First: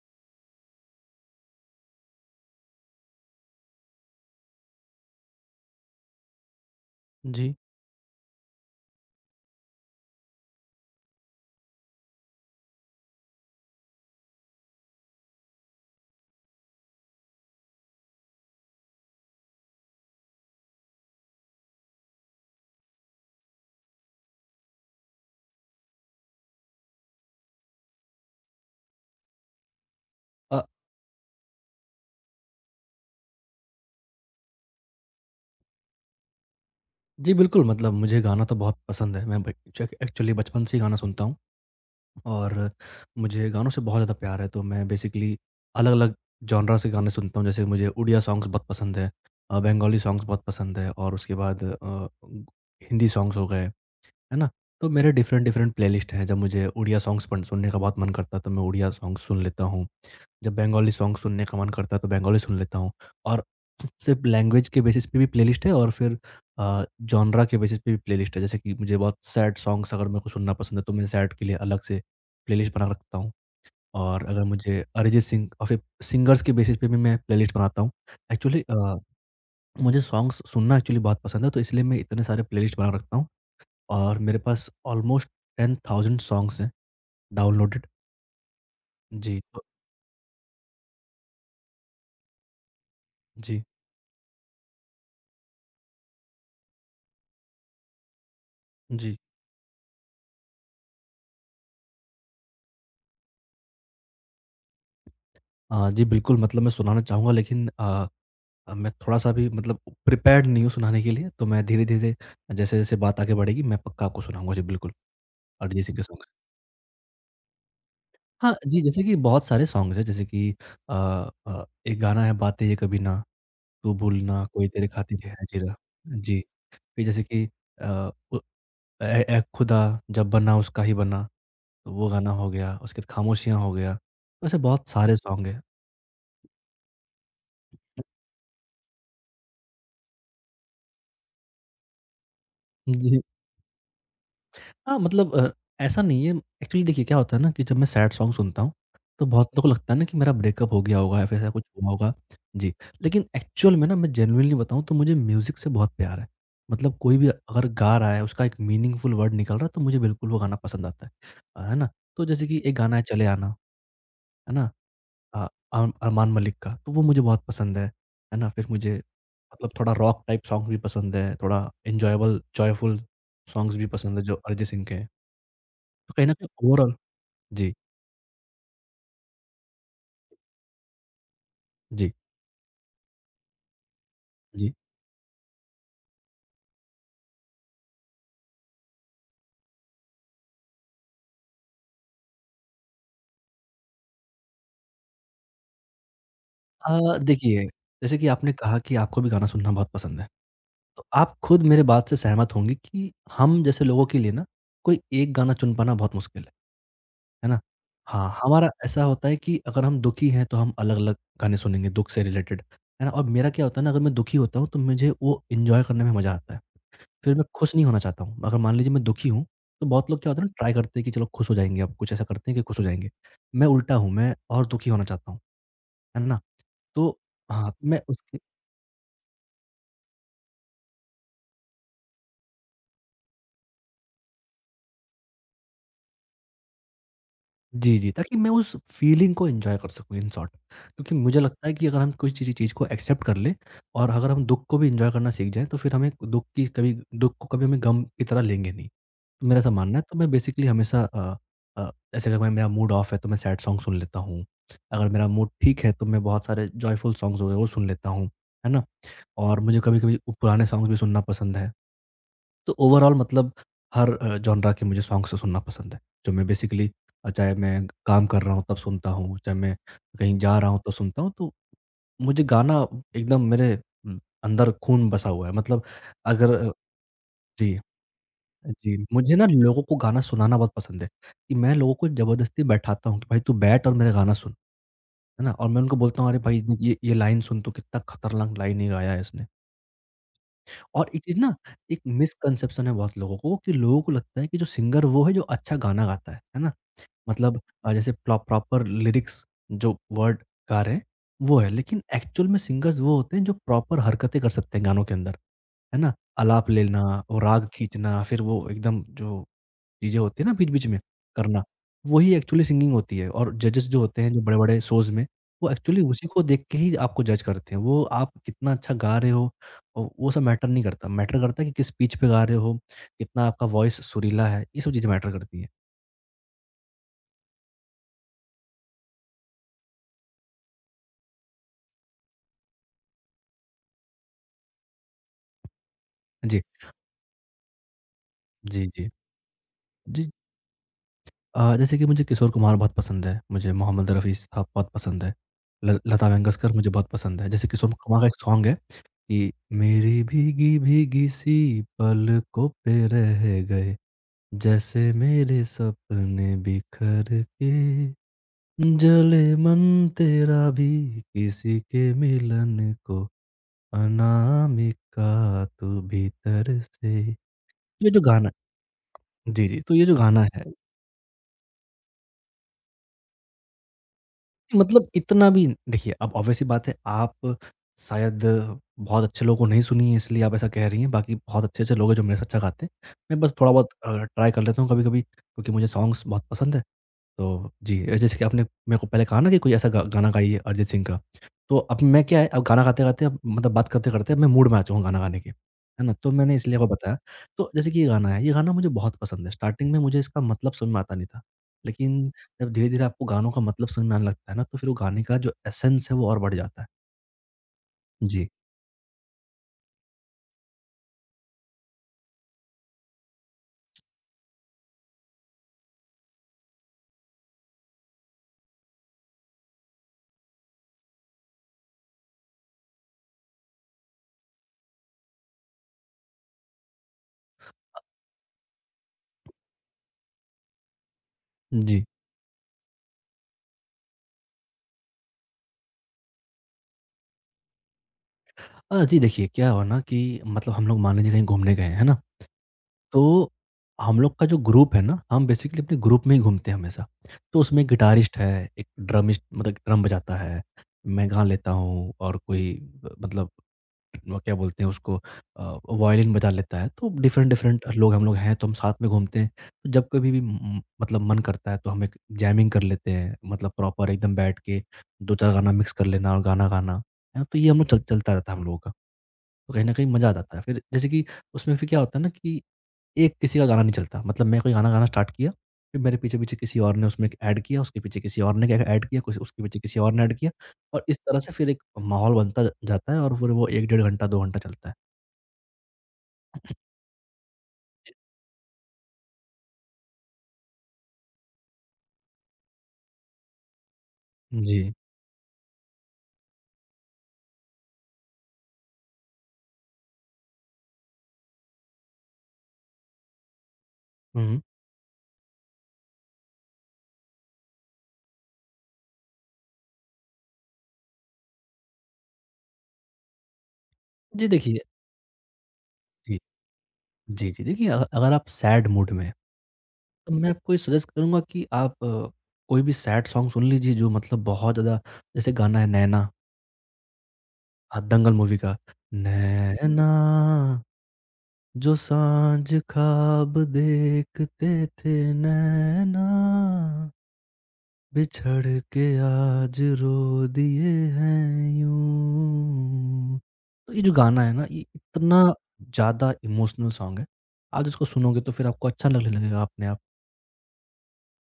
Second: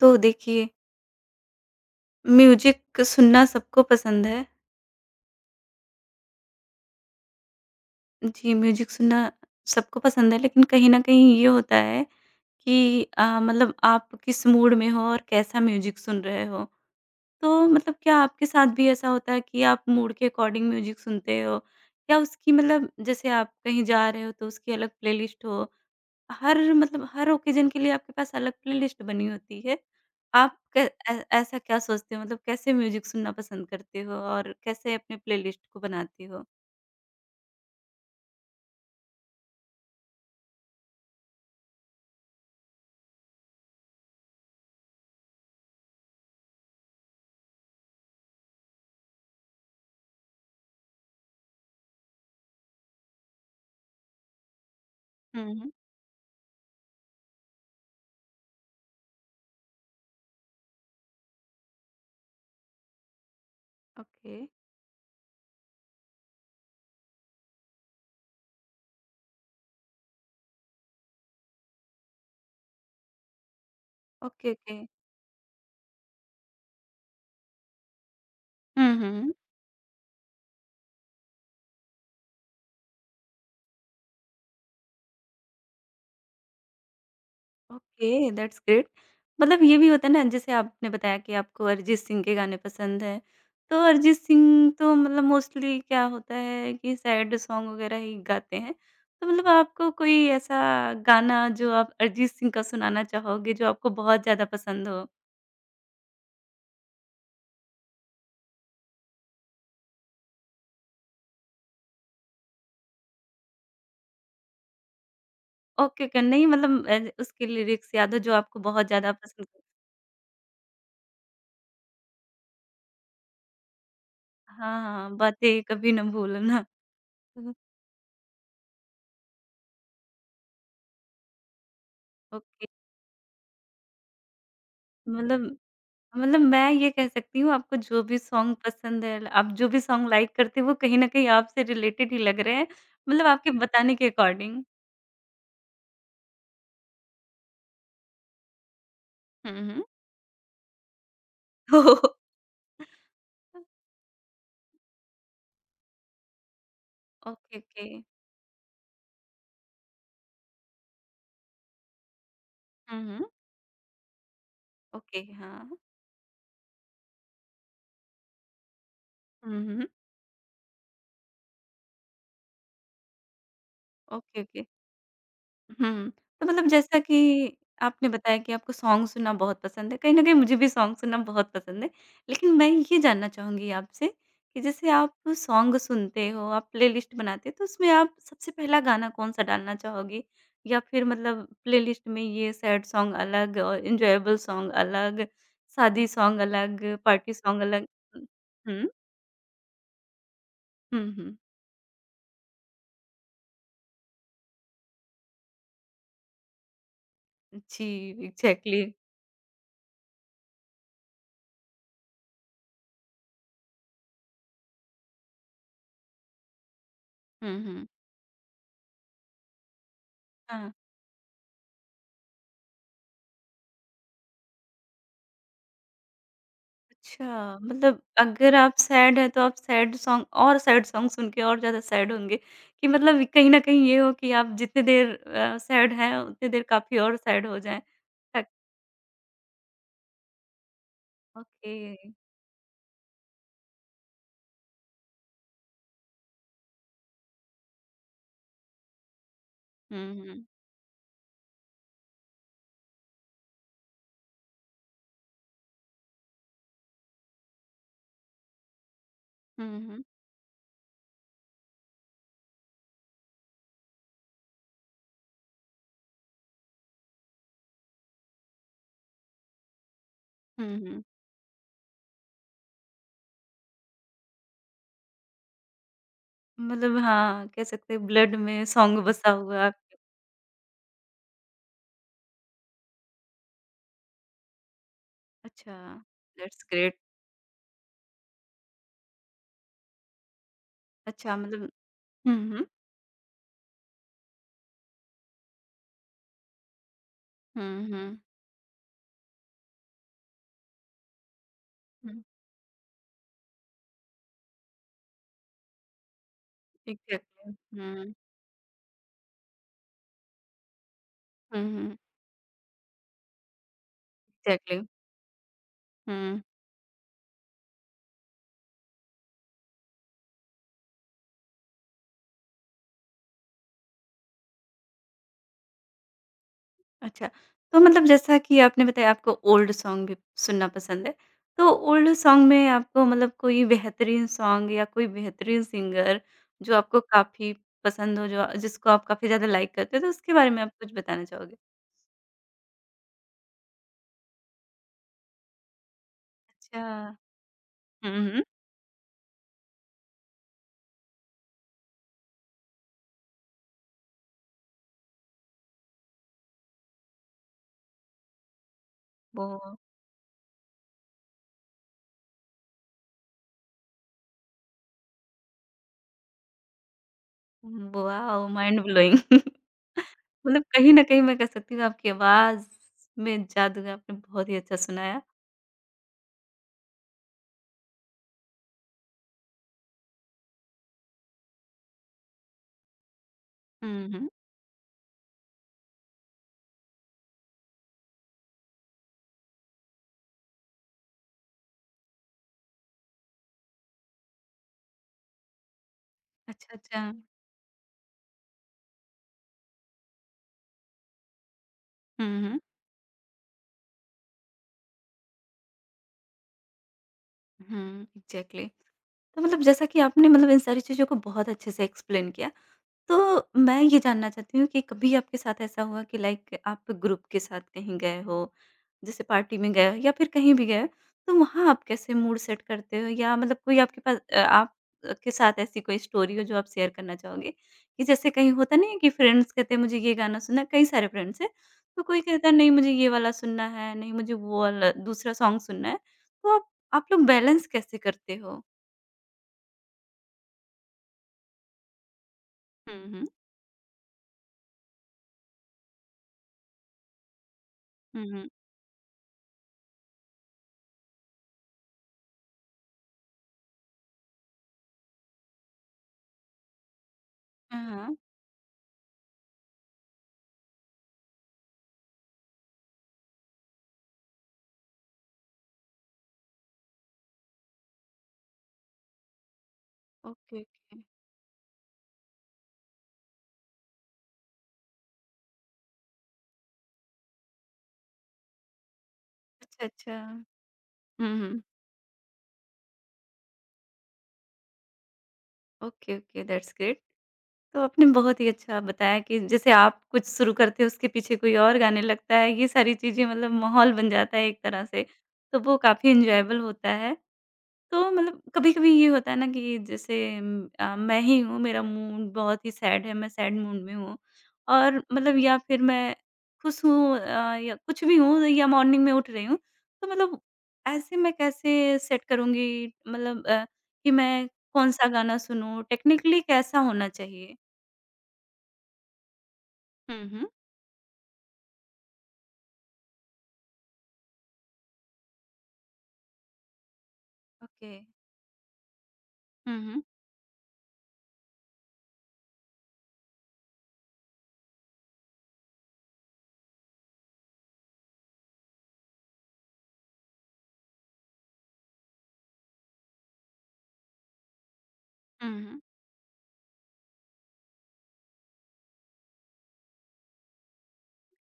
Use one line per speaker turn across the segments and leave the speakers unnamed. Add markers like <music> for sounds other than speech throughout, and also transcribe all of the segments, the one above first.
तो देखिए, म्यूज़िक सुनना सबको पसंद है।
जी।
जी, म्यूज़िक सुनना सबको पसंद है, लेकिन कहीं न कहीं ये होता है कि मतलब आप किस मूड में हो और कैसा म्यूज़िक सुन रहे हो। तो मतलब क्या आपके साथ भी ऐसा होता है कि आप मूड के अकॉर्डिंग म्यूज़िक सुनते हो? या उसकी मतलब जैसे आप कहीं जा रहे हो तो उसकी अलग प्लेलिस्ट हो, हर ओकेज़न के लिए आपके पास अलग प्लेलिस्ट बनी होती है। आप
अ,
क ऐ ऐसा क्या सोचते हो मतलब कैसे म्यूज़िक सुनना पसंद करते हो और कैसे अपने प्लेलिस्ट को बनाते हो?
जी बिल्कुल, मतलब मुझे गाना तो बहुत पसंद है। मैं ब चक एक्चुअली बचपन से ही गाना सुनता हूँ और मुझे गानों से बहुत ज़्यादा प्यार है, तो मैं बेसिकली अलग-अलग जॉनरा से गाने सुनता हूँ। जैसे मुझे उड़िया सॉन्ग्स बहुत पसंद है, बंगाली सॉन्ग्स बहुत पसंद है और उसके बाद हिंदी सॉन्ग्स हो गए। है ना? तो मेरे
हुँ,
डिफरेंट
हुँ।
डिफरेंट प्लेलिस्ट हैं, जब मुझे उड़िया सॉन्ग्स पन सुनने का बहुत मन करता है, तो मैं उड़िया सॉन्ग्स सुन लेता हूँ। जब बंगाली सॉन्ग सुनने का मन करता है, तो बंगाली सुन लेता हूँ और सिर्फ़
ओके।
लैंग्वेज के बेसिस पे भी प्लेलिस्ट है और फिर जॉनरा के बेसिस पे भी प्लेलिस्ट है। जैसे कि मुझे बहुत सैड सॉन्ग्स अगर मेरे को सुनना पसंद है, तो मैं सैड के लिए अलग से प्लेलिस्ट बना रखता हूँ और अगर
ओके, ओके।
मुझे अरिजीत सिंह और फिर सिंगर्स के बेसिस पे भी मैं प्लेलिस्ट बनाता हूँ। एक्चुअली
हुँ, हुँ।
मुझे सॉन्ग्स सुनना एक्चुअली बहुत पसंद है, तो इसलिए मैं इतने सारे प्लेलिस्ट बना रखता हूँ। और मेरे पास ऑलमोस्ट 10,000 सॉन्ग्स हैं डाउनलोडेड।
Okay, that's great.
जी,
मतलब
तो
ये भी होता है ना, जैसे आपने बताया कि आपको अरिजीत सिंह के गाने पसंद हैं,
जी,
तो अरिजीत सिंह तो मतलब मोस्टली क्या होता है कि सैड सॉन्ग वगैरह ही गाते हैं।
जी।
तो मतलब आपको कोई ऐसा गाना जो आप अरिजीत सिंह का सुनाना चाहोगे जो आपको बहुत ज़्यादा पसंद हो?
जी बिल्कुल, मतलब मैं सुनाना चाहूँगा लेकिन मैं थोड़ा-सा भी मतलब प्रिपेयर्ड नहीं हूँ सुनाने के लिए, तो मैं धीरे-धीरे जैसे-जैसे बात आगे बढ़ेगी मैं पक्का आपको सुनाऊँगा। जी बिल्कुल, अरिजीत सिंह के
ओके, ओके,
सॉन्ग्स।
नहीं मतलब उसके लिरिक्स याद हो जो
हाँ
आपको
जी,
बहुत
जैसे
ज़्यादा
कि बहुत
पसंद हो?
सारे सॉन्ग्स हैं जैसे कि अ एक गाना है बातें ये कभी ना, तू भूलना,
हाँ,
कोई
हाँ,
तेरे
हाँ,
खातिर है
बातें
जिया।
कभी ना
जी,
भूलना।
फिर जैसे कि
<laughs>
अ, उ ए ए खुदा जब बना उसका ही बना। तो वो गाना हो
ओके,
गया, उसके बाद खामोशियाँ हो गया, वैसे बहुत सारे
मतलब
सॉन्ग हैं।
मतलब मैं ये कह सकती हूँ आपको जो भी सॉन्ग पसंद है, आप जो भी सॉन्ग लाइक करते हो वो कहीं न कहीं आपसे रिलेटेड ही लग रहे हैं,
जी।
मतलब आपके बताने के अकॉर्डिंग।
हाँ, मतलब ऐसा नहीं है, एक्चुअली देखिए क्या होता है ना कि जब मैं सैड सॉन्ग सुनता हूँ, तो
हुँ,
बहुतों को
हुँ।
लगता है ना कि मेरा ब्रेकअप हो गया होगा या फिर ऐसा कुछ हुआ
<laughs>
होगा। जी, लेकिन एक्चुअल में ना मैं जेनुइनली बताऊँ तो मुझे म्यूज़िक से बहुत प्यार है। मतलब कोई भी
ओके,
अगर
ओके।
गा रहा है, उसका एक मीनिंगफुल वर्ड निकल रहा है तो मुझे बिल्कुल वो गाना पसंद आता है। है ना? तो जैसे कि एक गाना
हुँ,
है
हुँ।
चले आना, है ना?
ओके,
अ,
हाँ।
अम अरमान मलिक का, तो वो मुझे बहुत पसंद है ना? फिर मुझे
हुँ,
मतलब
हुँ।
थोड़ा रॉक टाइप सॉन्ग भी पसंद है, थोड़ा एन्जॉयबल, जॉयफुल सॉन्ग्स भी पसंद है जो
ओके, ओके।
अरिजीत सिंह के हैं।
हुँ।
तो कहीं न
तो
कहीं
मतलब
ओवरऑल
जैसा कि
जी,
आपने बताया कि आपको सॉन्ग सुनना बहुत पसंद है, कहीं न कहीं मुझे भी सॉन्ग सुनना बहुत पसंद है।
जी,
लेकिन मैं ये जानना चाहूँगी आपसे कि
जी।
जैसे आप सॉन्ग सुनते हो, आप प्लेलिस्ट बनाते हो, तो उसमें आप सबसे पहला गाना कौन-सा डालना चाहोगे? या फिर मतलब प्लेलिस्ट में ये सैड सॉन्ग अलग और एन्जॉयबल सॉन्ग अलग, शादी सॉन्ग अलग, पार्टी सॉन्ग
देखिए,
अलग।
जैसे कि आपने कहा
हुँ,
कि आपको भी गाना सुनना बहुत पसंद है,
हुँ,
तो
हुँ,
आप
हुँ।
खुद मेरे बात से सहमत होंगे कि हम जैसे लोगों के लिए ना कोई एक गाना चुन पाना बहुत मुश्किल है। है ना?
जी,
हाँ, हमारा
एग्ज़ैक्टली।
ऐसा होता है कि अगर हम दुखी हैं तो हम अलग-अलग गाने सुनेंगे दुःख से रिलेटेड, है ना? और मेरा क्या होता है ना अगर मैं दुखी होता हूँ तो मुझे वो एन्जॉय करने में मज़ा आता है। फिर मैं
हुँ,
खुश नहीं
हुँ।
होना चाहता हूँ। अगर मान लीजिए मैं दुखी हूँ, तो बहुत लोग क्या होता है ना
हाँ।
ट्राई करते हैं कि चलो खुश हो जाएँगे अब कुछ ऐसा करते हैं कि खुश हो जाएँगे। मैं उल्टा हूँ, मैं और दुखी होना चाहता हूँ, है ना? तो
अच्छा,
हाँ,
मतलब
मैं उस
अगर आप सैड हैं तो आप सैड सॉन्ग और सैड सॉन्ग सुन के और ज़्यादा सैड होंगे, कि मतलब कहीं न कहीं ये हो कि आप जितनी देर सैड हैं उतनी देर काफ़ी और सैड हो जाएँ।
जी, जी, ताकि
तक
मैं उस फ़ीलिंग को एन्जॉय कर सकूँ इन शॉर्ट। क्योंकि मुझे लगता
ओके।
है कि अगर हम कोई चीज़ चीज़ को एक्सेप्ट कर लें और अगर हम दुःख को भी एन्जॉय करना सीख जाएँ, तो फिर हमें दुःख की कभी दुःख को कभी हमें गम की तरह लेंगे नहीं। तो मेरा ऐसा मानना है,
हुँ,
तो मैं
हुँ।
बेसिकली हमेशा जैसे अगर मैं मेरा मूड ऑफ है, तो मैं सैड सॉन्ग सुन लेता हूँ। अगर मेरा मूड ठीक है, तो मैं बहुत सारे जॉयफुल सॉन्ग्स हो गए, वो सुन लेता हूँ। है ना? और
हुँ,
मुझे
हुँ।
कभी-कभी वो पुराने सॉन्ग्स भी सुनना पसंद है। तो ओवरऑल मतलब हर जॉनरा के मुझे सॉन्ग्स सुनना पसंद है। जो मैं बेसिकली चाहे मैं काम कर रहा हूँ तब सुनता हूँ, चाहे मैं कहीं जा रहा
हुँ,
हूँ तो
हुँ।
सुनता हूँ। तो मुझे गाना एकदम मेरे उम, अंदर खून बसा हुआ है। मतलब अगर
मतलब हाँ, कह
जी,
सकते हैं ब्लड में
जी।
सॉन्ग बसा
मुझे ना
हुआ है
लोगों
आपके।
को गाना सुनाना बहुत पसंद है, कि मैं लोगों को ज़बरदस्ती बैठाता हूँ कि भाई तू बैठ और मेरा गाना सुन, है ना? और
अच्छा,
मैं उनको बोलता हूँ अरे भाई
दैट्स ग्रेट।
ये लाइन सुन तू कितना खतरनाक लाइन ये गाया है इसने। और एक
अच्छा
चीज़ ना,
मतलब,
एक
हुँ, हुँ।
मिसकंसेप्शन है बहुत लोगों को कि लोगों को लगता है कि जो सिंगर वो है जो अच्छा गाना गाता है ना? मतलब
हुँ,
अ, जैसे
हुँ।
प्रो प्रॉपर लिरिक्स जो वर्ड गा रहे हैं, वो है। लेकिन
हुँ,
एक्चुअल में सिंगर्स वो होते हैं जो प्रॉपर हरकतें कर सकते हैं गानों के अंदर, है ना? आलाप लेना, वो
एग्ज़ैक्टली।
राग
हुँ।
खींचना, फिर वो एकदम जो चीज़ें होती है ना बीच-बीच में
हुँ,
करना,
हुँ।
वही एक्चुअली सिंगिंग होती है और जजेस जो होते हैं जो
एग्ज़ैक्टली।
बड़े-बड़े शोज़ में, वो एक्चुअली उसी
हुँ।
को देख के ही आपको जज करते हैं। वो आप कितना अच्छा गा रहे हो और वो सब मैटर नहीं करता, मैटर करता है कि किस पिच पे गा रहे हो, कितना आपका वॉइस सुरीला है, ये सब चीज़ें मैटर करती हैं।
अच्छा, तो मतलब जैसा कि आपने बताया आपको ओल्ड सॉन्ग भी सुनना पसंद है। तो ओल्ड सॉन्ग में आपको मतलब कोई बेहतरीन सॉन्ग या कोई बेहतरीन सिंगर
जी।
जो आपको काफ़ी पसंद हो, जो
जी,
जिसको आप
जी।
काफ़ी ज़्यादा लाइक करते हो, तो
जी
उसके बारे में आप कुछ बताना चाहोगे?
जैसे कि मुझे किशोर कुमार बहुत पसंद है, मुझे मोहम्मद रफ़ी साहब बहुत पसंद है, ल लता मंगेशकर मुझे
अच्छा।
बहुत पसंद है। जैसे किशोर
हुँ,
कुमार का एक
हुँ।
सॉन्ग है कि मेरी भीगी-भीगी सी पलकों पे रह गए जैसे मेरे सपने बिखर के जले
वो
मन तेरा भी किसी के मिलन को अनामिका तू भीतर से ये जो
वॉव!
गाना
माइंड ब्लोइंग। <laughs>
जी, जी, तो ये जो गाना है
मतलब कहीं न कहीं मैं कह सकती हूँ आपकी आवाज़ में जादू है, आपने बहुत ही अच्छा
मतलब
सुनाया।
इतना भी देखिए, अब ऑब्वियस सी बात है आप शायद बहुत अच्छे लोगों को नहीं सुनी है इसलिए आप ऐसा कह रही हैं, बाकी बहुत अच्छे-अच्छे लोग हैं जो मेरे से अच्छा गाते हैं। मैं बस थोड़ा-बहुत
हुँ, हुँ।
ट्राई कर लेता हूँ कभी-कभी क्योंकि मुझे सॉन्ग्स बहुत पसंद है। तो जी, जैसे कि आपने मेरे को पहले कहा ना कि कोई ऐसा गा गाना गाइए अरिजीत सिंह का, तो अब मैं क्या है अब गाना गाते-गाते अब मतलब बात करते-करते अब मैं मूड में आ चुका हूँ गाना गाने के, है ना? तो मैंने
अच्छा,
इसलिए आपको
अच्छा।
बताया। तो जैसे कि ये गाना है, ये गाना मुझे बहुत पसंद है। स्टार्टिंग में मुझे इसका मतलब समझ में आता नहीं था, लेकिन
हुँ, हुँ।
जब धीरे-धीरे आपको गानों का मतलब समझ में आने लगता है ना, तो फिर वो गाने का जो एसेंस है वो और बढ़ जाता है।
हुँ,
जी,
एग्ज़ैक्टली। तो मतलब जैसा कि आपने मतलब इन सारी चीज़ों को बहुत अच्छे से एक्सप्लेन किया, तो मैं ये जानना चाहती हूँ कि कभी आपके साथ ऐसा हुआ कि लाइक आप ग्रुप के साथ कहीं गए हो, जैसे पार्टी में गए हो या फिर कहीं भी गए हो, तो वहाँ आप कैसे मूड सेट करते हो? या मतलब कोई आपके पास आप के साथ ऐसी कोई स्टोरी हो जो आप शेयर करना चाहोगे? कि जैसे कहीं होता नहीं है कि फ्रेंड्स कहते हैं मुझे ये गाना सुनना है, कई सारे फ्रेंड्स हैं, तो
जी।
कोई कहता है नहीं मुझे ये वाला सुनना है, नहीं मुझे वो वाला दूसरा सॉन्ग सुनना है, तो आप लोग बैलेंस कैसे करते हो?
जी देखिए क्या हुआ ना कि मतलब हम लोग मान लीजिए कहीं घूमने गए, है ना?
हुँ, हुँ।
तो हम लोग का जो ग्रुप है ना, हम बेसिकली अपने ग्रुप में ही घूमते हैं हमेशा। तो उसमें एक
हुँ,
गिटारिस्ट
हुँ।
है, एक ड्रमिस्ट मतलब ड्रम बजाता है, मैं गा लेता हूँ और कोई ब मतलब वो क्या बोलते हैं उसको वायलिन बजा लेता है, तो डिफरेंट
हाँ,
डिफरेंट लोग
हाँ।
हम लोग हैं, तो हम साथ में घूमते हैं। तो जब कभी भी म मतलब मन करता है तो हम एक जैमिंग कर लेते हैं, मतलब प्रॉपर एकदम बैठ के 2-4 गाना मिक्स कर लेना और गाना गाना, है ना? तो ये हम लोग चल चलता रहता है हम लोगों का। तो कहीं न कहीं मज़ा आ जाता
ओके,
है। फिर
ओके।
जैसे कि उसमें फिर क्या होता है ना कि एक किसी का गाना नहीं चलता। मतलब मैं कोई गाना गाना स्टार्ट किया, फिर मेरे पीछे-पीछे किसी और ने उसमें एक ऐड किया, उसके पीछे किसी और ने एक ऐड किया, कुछ उसके पीछे
अच्छा,
किसी और
अच्छा।
ने ऐड किया और इस
हुँ,
तरह से
हुँ।
फिर एक माहौल बनता ज जाता है और फिर वो 1 डेढ़ घंटा, 2 घंटा चलता है।
Okay, okay, that's
<laughs>
great. तो आपने बहुत ही अच्छा बताया कि जैसे आप कुछ शुरू करते हो उसके पीछे कोई और गाने लगता है, ये सारी चीज़ें मतलब माहौल बन जाता है एक तरह
जी।
से, तो वो काफ़ी एन्जॉयबल होता है। तो मतलब कभी-कभी ये होता है ना कि जैसे मैं ही हूँ, मेरा मूड बहुत ही सैड है, मैं सैड मूड में हूँ
हुँ।
और मतलब या फिर मैं खुश हूँ या कुछ भी हूँ या मॉर्निंग में उठ रही हूँ, तो मतलब ऐसे मैं कैसे सेट करूँगी मतलब कि मैं
जी, देखिए
कौन-सा गाना सुनूँ?
जी।
टेक्निकली कैसा होना
जी,
चाहिए?
जी। देखिए अगर आप सैड मूड में हैं,
हुँ,
तो
हुँ।
मैं आपको ये सजेस्ट करूँगा कि आप कोई भी सैड सॉन्ग सुन लीजिए जो मतलब बहुत ज़्यादा जैसे गाना है नैना
ओके।
दंगल मूवी का,
हुँ, हुँ।
नैना जो सांझ ख्वाब देखते थे नैना बिछड़ के आज रो दिए हैं यूं तो ये जो गाना है ना ये इतना
हुँ, हुँ।
ज़्यादा इमोशनल सॉन्ग है। आप इसको सुनोगे तो फिर आपको अच्छा लगने लगेगा अपने आप।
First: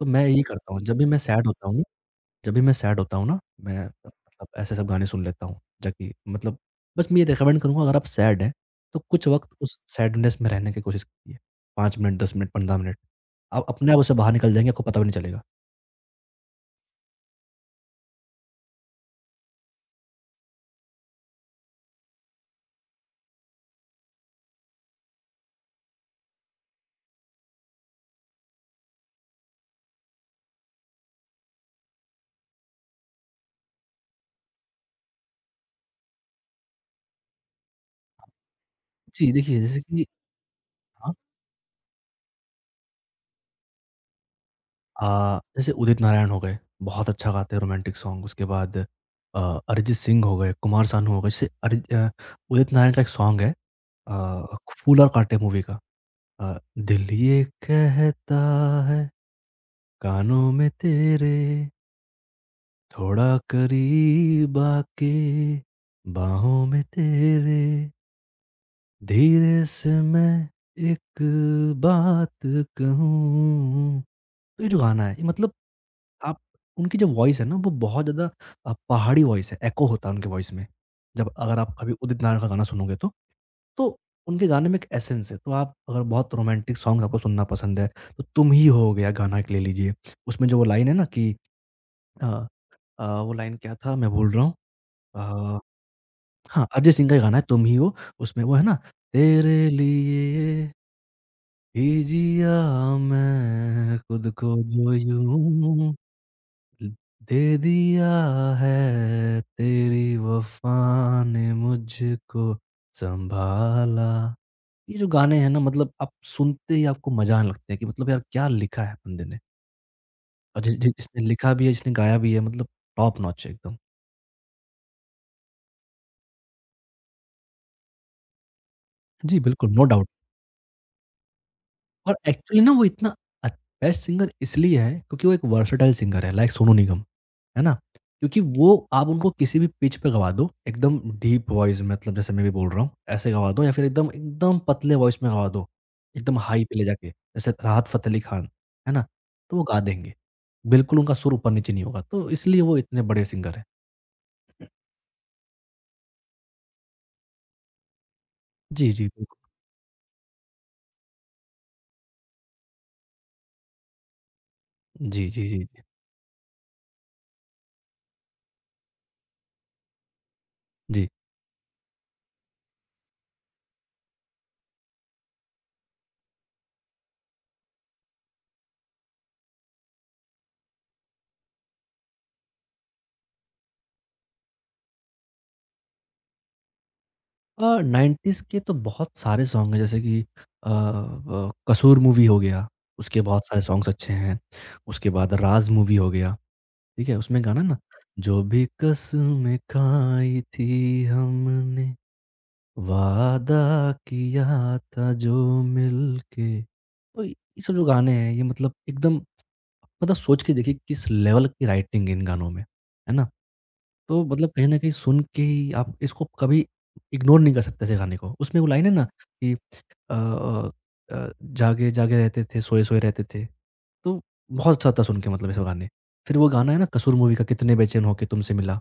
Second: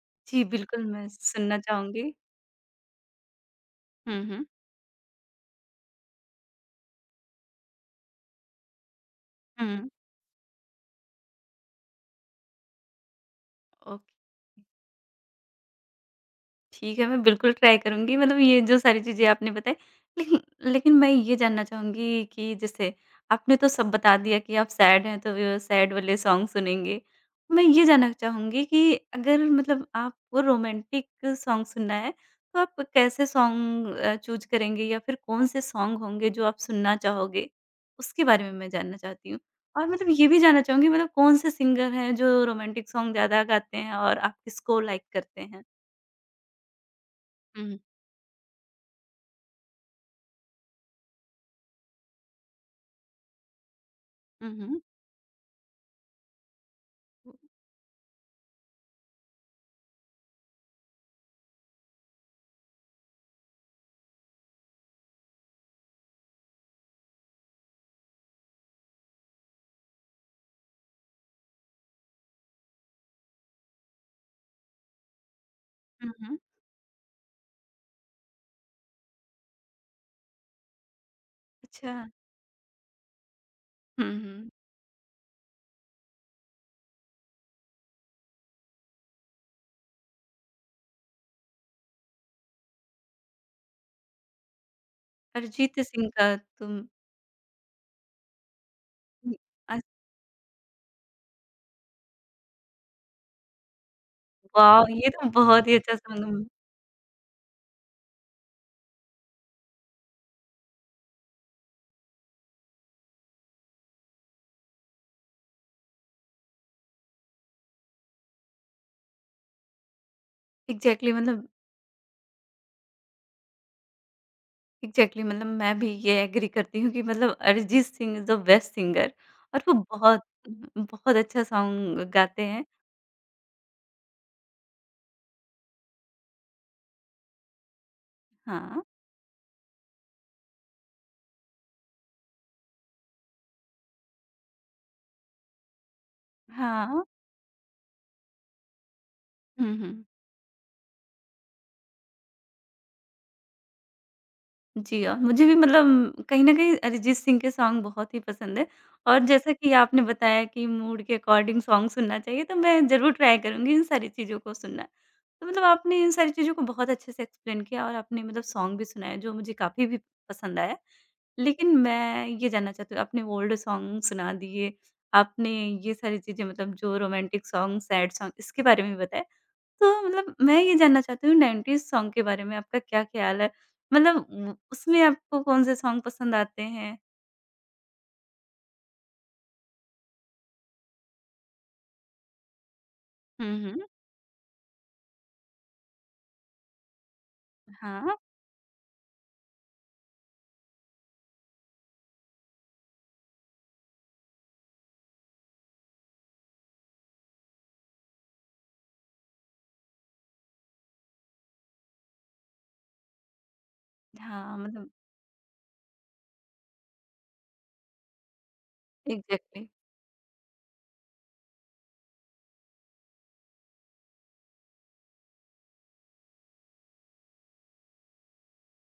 तो मैं
जी,
यही करता हूँ
बिल्कुल
जब
मैं
भी मैं सैड
सुनना
होता हूँ,
चाहूँगी।
जब भी मैं सैड होता हूँ ना, मैं
हुँ, हुँ।
मतलब ऐसे सब गाने सुन लेता हूँ। जाकि मतलब बस मैं ये रिकमेंड करूँगा अगर आप सैड हैं, तो कुछ वक़्त उस
हुँ।
सैडनेस में रहने की कोशिश कीजिए। 5 मिनट, 10 मिनट, 15 मिनट। आप अपने आप
ओके।
उससे बाहर निकल जाएँगे, आपको पता भी नहीं चलेगा।
ठीक है, मैं बिल्कुल ट्राई करूँगी मतलब ये जो सारी चीज़ें आपने बताई। लेकिन लेकिन मैं ये जानना चाहूँगी कि जैसे आपने तो सब बता दिया कि आप सैड हैं तो सैड वाले सॉन्ग सुनेंगे। मैं ये जानना चाहूँगी कि अगर मतलब आपको रोमांटिक सॉन्ग सुनना है तो आप कैसे सॉन्ग चूज़ करेंगे या फिर कौन-से सॉन्ग होंगे जो आप सुनना चाहोगे? उसके बारे में मैं जानना चाहती
जी,
हूँ।
देखिए जैसे
और
कि
मतलब ये भी जानना चाहूँगी मतलब
हाँ
कौन-से सिंगर हैं जो रोमांटिक सॉन्ग ज़्यादा गाते हैं और आप किसको लाइक करते हैं?
जैसे उदित नारायण हो गए, बहुत अच्छा गाते हैं रोमांटिक सॉन्ग। उसके बाद अ, अरिजीत सिंह हो गए, कुमार सानू हो गए। जैसे उदित नारायण का एक सॉन्ग है
हुँ, हुँ।
फूल और कांटे मूवी का दिल
हुँ।
ये कहता है कानों में तेरे थोड़ा करीब आके बाहों में तेरे धीरे से मैं एक बात कहूँ तो ये जो गाना है ये मतलब
हुँ, हुँ।
आप उनकी जो वॉइस है ना वो बहुत ज़्यादा पहाड़ी वॉइस है। एको होता है उनके वॉइस में। जब अगर आप कभी
अच्छा।
उदित नारायण का गाना सुनोगे तो, तो
हुँ,
उनके
हुँ।
गाने में एक एसेंस है। तो आप अगर बहुत रोमांटिक सॉन्ग आपको सुनना पसंद है तो तुम ही हो गया गाना एक ले लीजिए। उसमें जो वो लाइन है ना कि अ वो लाइन क्या था मैं भूल रहा हूँ। अ,
अरिजीत सिंह का
हाँ,
तुम।
अरिजीत सिंह का ही गाना है तुम ही हो, उसमें वो है ना,
हुँ।
तेरे
अ,
लिए ही जिया, मैं खुद को
वाओ!
जो
ये तो बहुत ही अच्छा
यूँ
सॉन्ग।
दे दिया है, तेरी वफ़ा ने मुझको सँभाला। ये जो गाने हैं ना मतलब आप सुनते ही आपको मज़ा आने लगता है कि मतलब यार क्या लिखा है बंदे ने और जिस
एग्ज़ैक्टली
जिसने
मतलब
लिखा भी है, जिसने गाया भी है, मतलब टॉप नॉच है एकदम।
एग्ज़ैक्टली मतलब मैं भी ये एग्री करती हूँ कि मतलब Arijit Singh is the best singer
जी
और
बिल्कुल,
वो
नो डाउट।
बहुत बहुत अच्छा सॉन्ग
और
गाते
एक्चुअली
हैं।
ना वो इतना अ, बेस्ट सिंगर इसलिए है क्योंकि वो एक वर्सेटाइल सिंगर है लाइक सोनू निगम, है ना? क्योंकि
हाँ।
वो, आप उनको किसी भी पिच पे गवा दो, एकदम डीप वॉइस मतलब जैसे मैं भी बोल रहा हूँ, ऐसे गवा दो या फिर एकदम एकदम पतले वॉइस में गवा दो, एकदम हाई पे ले
हाँ। हाँ।
जाके, जैसे राहत फ़तेह अली खान, है ना? तो वो
हुँ,
गा
हुँ।
देंगे। बिल्कुल उनका सुर ऊपर-नीचे नहीं होगा, तो इसलिए वो इतने बड़े सिंगर हैं।
जी और मुझे भी मतलब कहीं न कहीं अरिजीत सिंह के सॉन्ग बहुत ही पसंद है।
जी, जी,
और
बिल्कुल।
जैसा कि आपने बताया कि मूड के अकॉर्डिंग सॉन्ग सुनना चाहिए, तो मैं ज़रूर ट्राई करूँगी इन सारी चीज़ों को सुनना।
जी,
तो
जी, जी,
मतलब
जी।
आपने इन सारी चीज़ों को बहुत अच्छे से एक्सप्लेन किया और आपने मतलब सॉन्ग भी सुनाए जो मुझे काफ़ी भी पसंद आया।
जी।
लेकिन मैं ये जानना चाहती हूँ, आपने ओल्ड सॉन्ग सुना दिए, आपने ये सारी चीज़ें मतलब जो रोमांटिक सॉन्ग, सैड सॉन्ग, इसके बारे में भी बताया। तो मतलब मैं ये जानना चाहती हूँ 90s सॉन्ग के बारे में आपका क्या ख़्याल है? मतलब उसमें आपको कौन-से सॉन्ग पसंद आते हैं?
90s के तो बहुत सारे सॉन्ग हैं जैसे कि अ, ब कसूर मूवी हो गया, उसके बहुत
हुँ,
सारे
हुँ।
सॉन्ग्स अच्छे हैं। उसके बाद राज मूवी हो गया, ठीक है? उसमें गाना ना,
हाँ,
जो भी कसमें खाई थी हमने, वादा किया था जो मिलके। तो ये सब जो गाने हैं ये मतलब एकदम, मतलब सोच के देखिए किस लेवल की राइटिंग है इन गानों में, है ना? तो मतलब
हाँ,
कहीं न
मतलब
कहीं सुन के ही आप इसको कभी इग्नोर नहीं कर सकते ऐसे गाने को। उसमें वो लाइन है ना कि
एग्ज़ैक्टली।
अ जागे जागे रहते थे, सोए सोए रहते थे। तो बहुत अच्छा था सुन के मतलब ऐसे गाने। फिर वो गाना है ना कसूर मूवी का, कितने बेचैन होके तुमसे मिला।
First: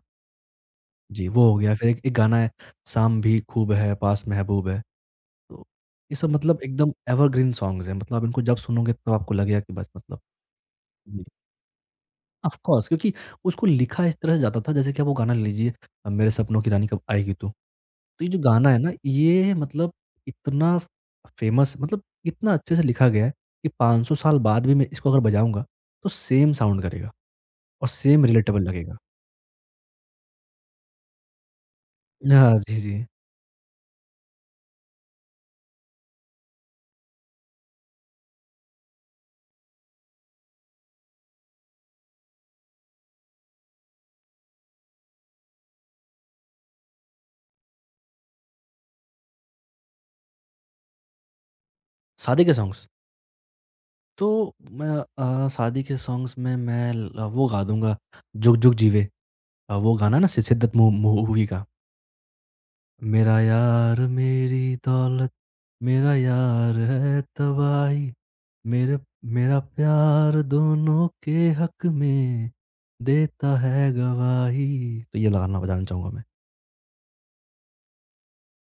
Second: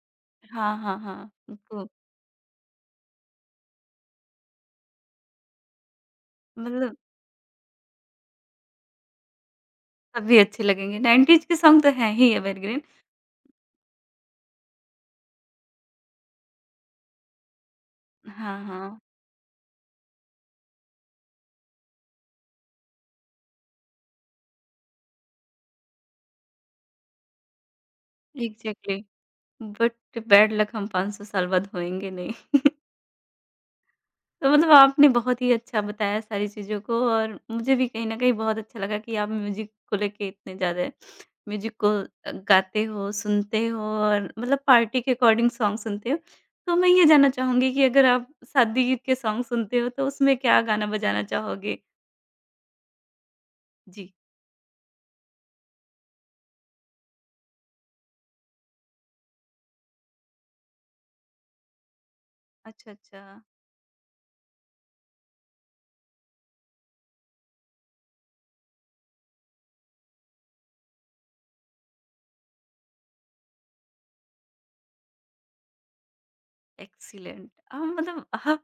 हाँ, हाँ,
जी,
हाँ,
वो हो गया।
उनको
फिर एक एक गाना है, शाम भी खूब है पास महबूब है। तो ये सब मतलब एकदम
मतलब
एवरग्रीन सॉन्ग्स हैं। मतलब आप इनको जब सुनोगे तब आपको लगेगा कि बस मतलब
सभी अच्छे लगेंगे,
जी।
90s के सॉन्ग तो हैं ही
ऑफ
एवरग्रीन।
कोर्स, क्योंकि उसको लिखा इस तरह से जाता था जैसे कि आप वो गाना ले लीजिए, मेरे सपनों की रानी कब आएगी तू। तो ये जो
हाँ,
गाना है ना,
हाँ,
ये मतलब इतना फेमस, मतलब इतना अच्छे से लिखा गया है कि 500 साल बाद भी मैं इसको अगर बजाऊँगा, तो सेम साउंड करेगा और सेम रिलेटेबल लगेगा।
एग्ज़ैक्टली, बट बैड लक, हम 500 साल बाद होएँगे नहीं।
हाँ, जी, जी।
तो मतलब आपने बहुत ही अच्छा बताया सारी चीज़ों को और मुझे भी कहीं न कहीं बहुत अच्छा लगा कि आप म्यूज़िक को लेके इतने ज़्यादा म्यूज़िक को गाते हो, सुनते हो और मतलब पार्टी के अकॉर्डिंग सॉन्ग सुनते हो। तो मैं ये जानना चाहूँगी कि अगर आप शादी के सॉन्ग सुनते हो तो उसमें क्या गाना बजाना चाहोगे?
शादी के सॉन्ग्स,
जी।
तो मैं शादी के सॉन्ग्स में मैं ल वो गा दूँगा, जुग जुग जीवे। वो गाना ना सि सिद्दत मू मूवी का।
अच्छा, अच्छा।
मेरा यार मेरी दौलत, मेरा यार है तबाही, मेरे मेरा प्यार दोनों के हक में देता है गवाही। तो ये गाना बजाना चाहूँगा मैं।
एक्सीलेंट, मतलब आप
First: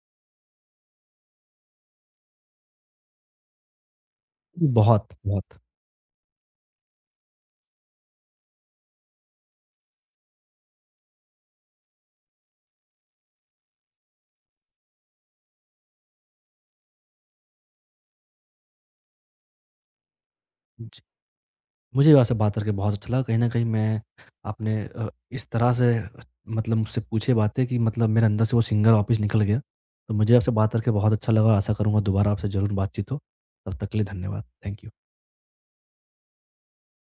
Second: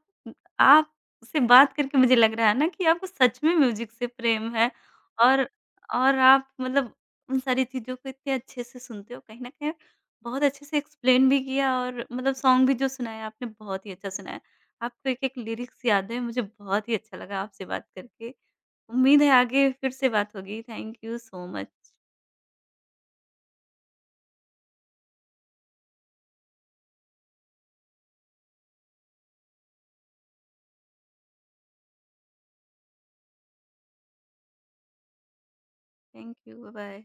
आपसे बात करके मुझे लग रहा है ना कि आपको सच में म्यूज़िक से प्रेम
जी,
है।
बहुत,
और
बहुत।
और आप मतलब उन सारी चीज़ों को इतने अच्छे से सुनते हो, कहीं न कहीं बहुत अच्छे से एक्सप्लेन भी किया और मतलब सॉन्ग भी जो सुनाया आपने बहुत ही अच्छा सुनाया। आपको एक-एक लिरिक्स याद है, मुझे बहुत ही अच्छा लगा आपसे बात करके। उम्मीद है आगे फिर से बात होगी। थैंक
जी,
यू सो मच।
मुझे भी आपसे बात करके बहुत अच्छा लगा। कहीं न कहीं मैं आपने इस तरह से मतलब मुझसे पूछी बातें कि मतलब मेरे अंदर से वो सिंगर वापस निकल गया। तो मुझे आपसे बात करके बहुत अच्छा लगा और आशा करूँगा दोबारा आपसे ज़रूर बातचीत हो। तब तक के लिए धन्यवाद। Thank you.
Thank you, bye-bye.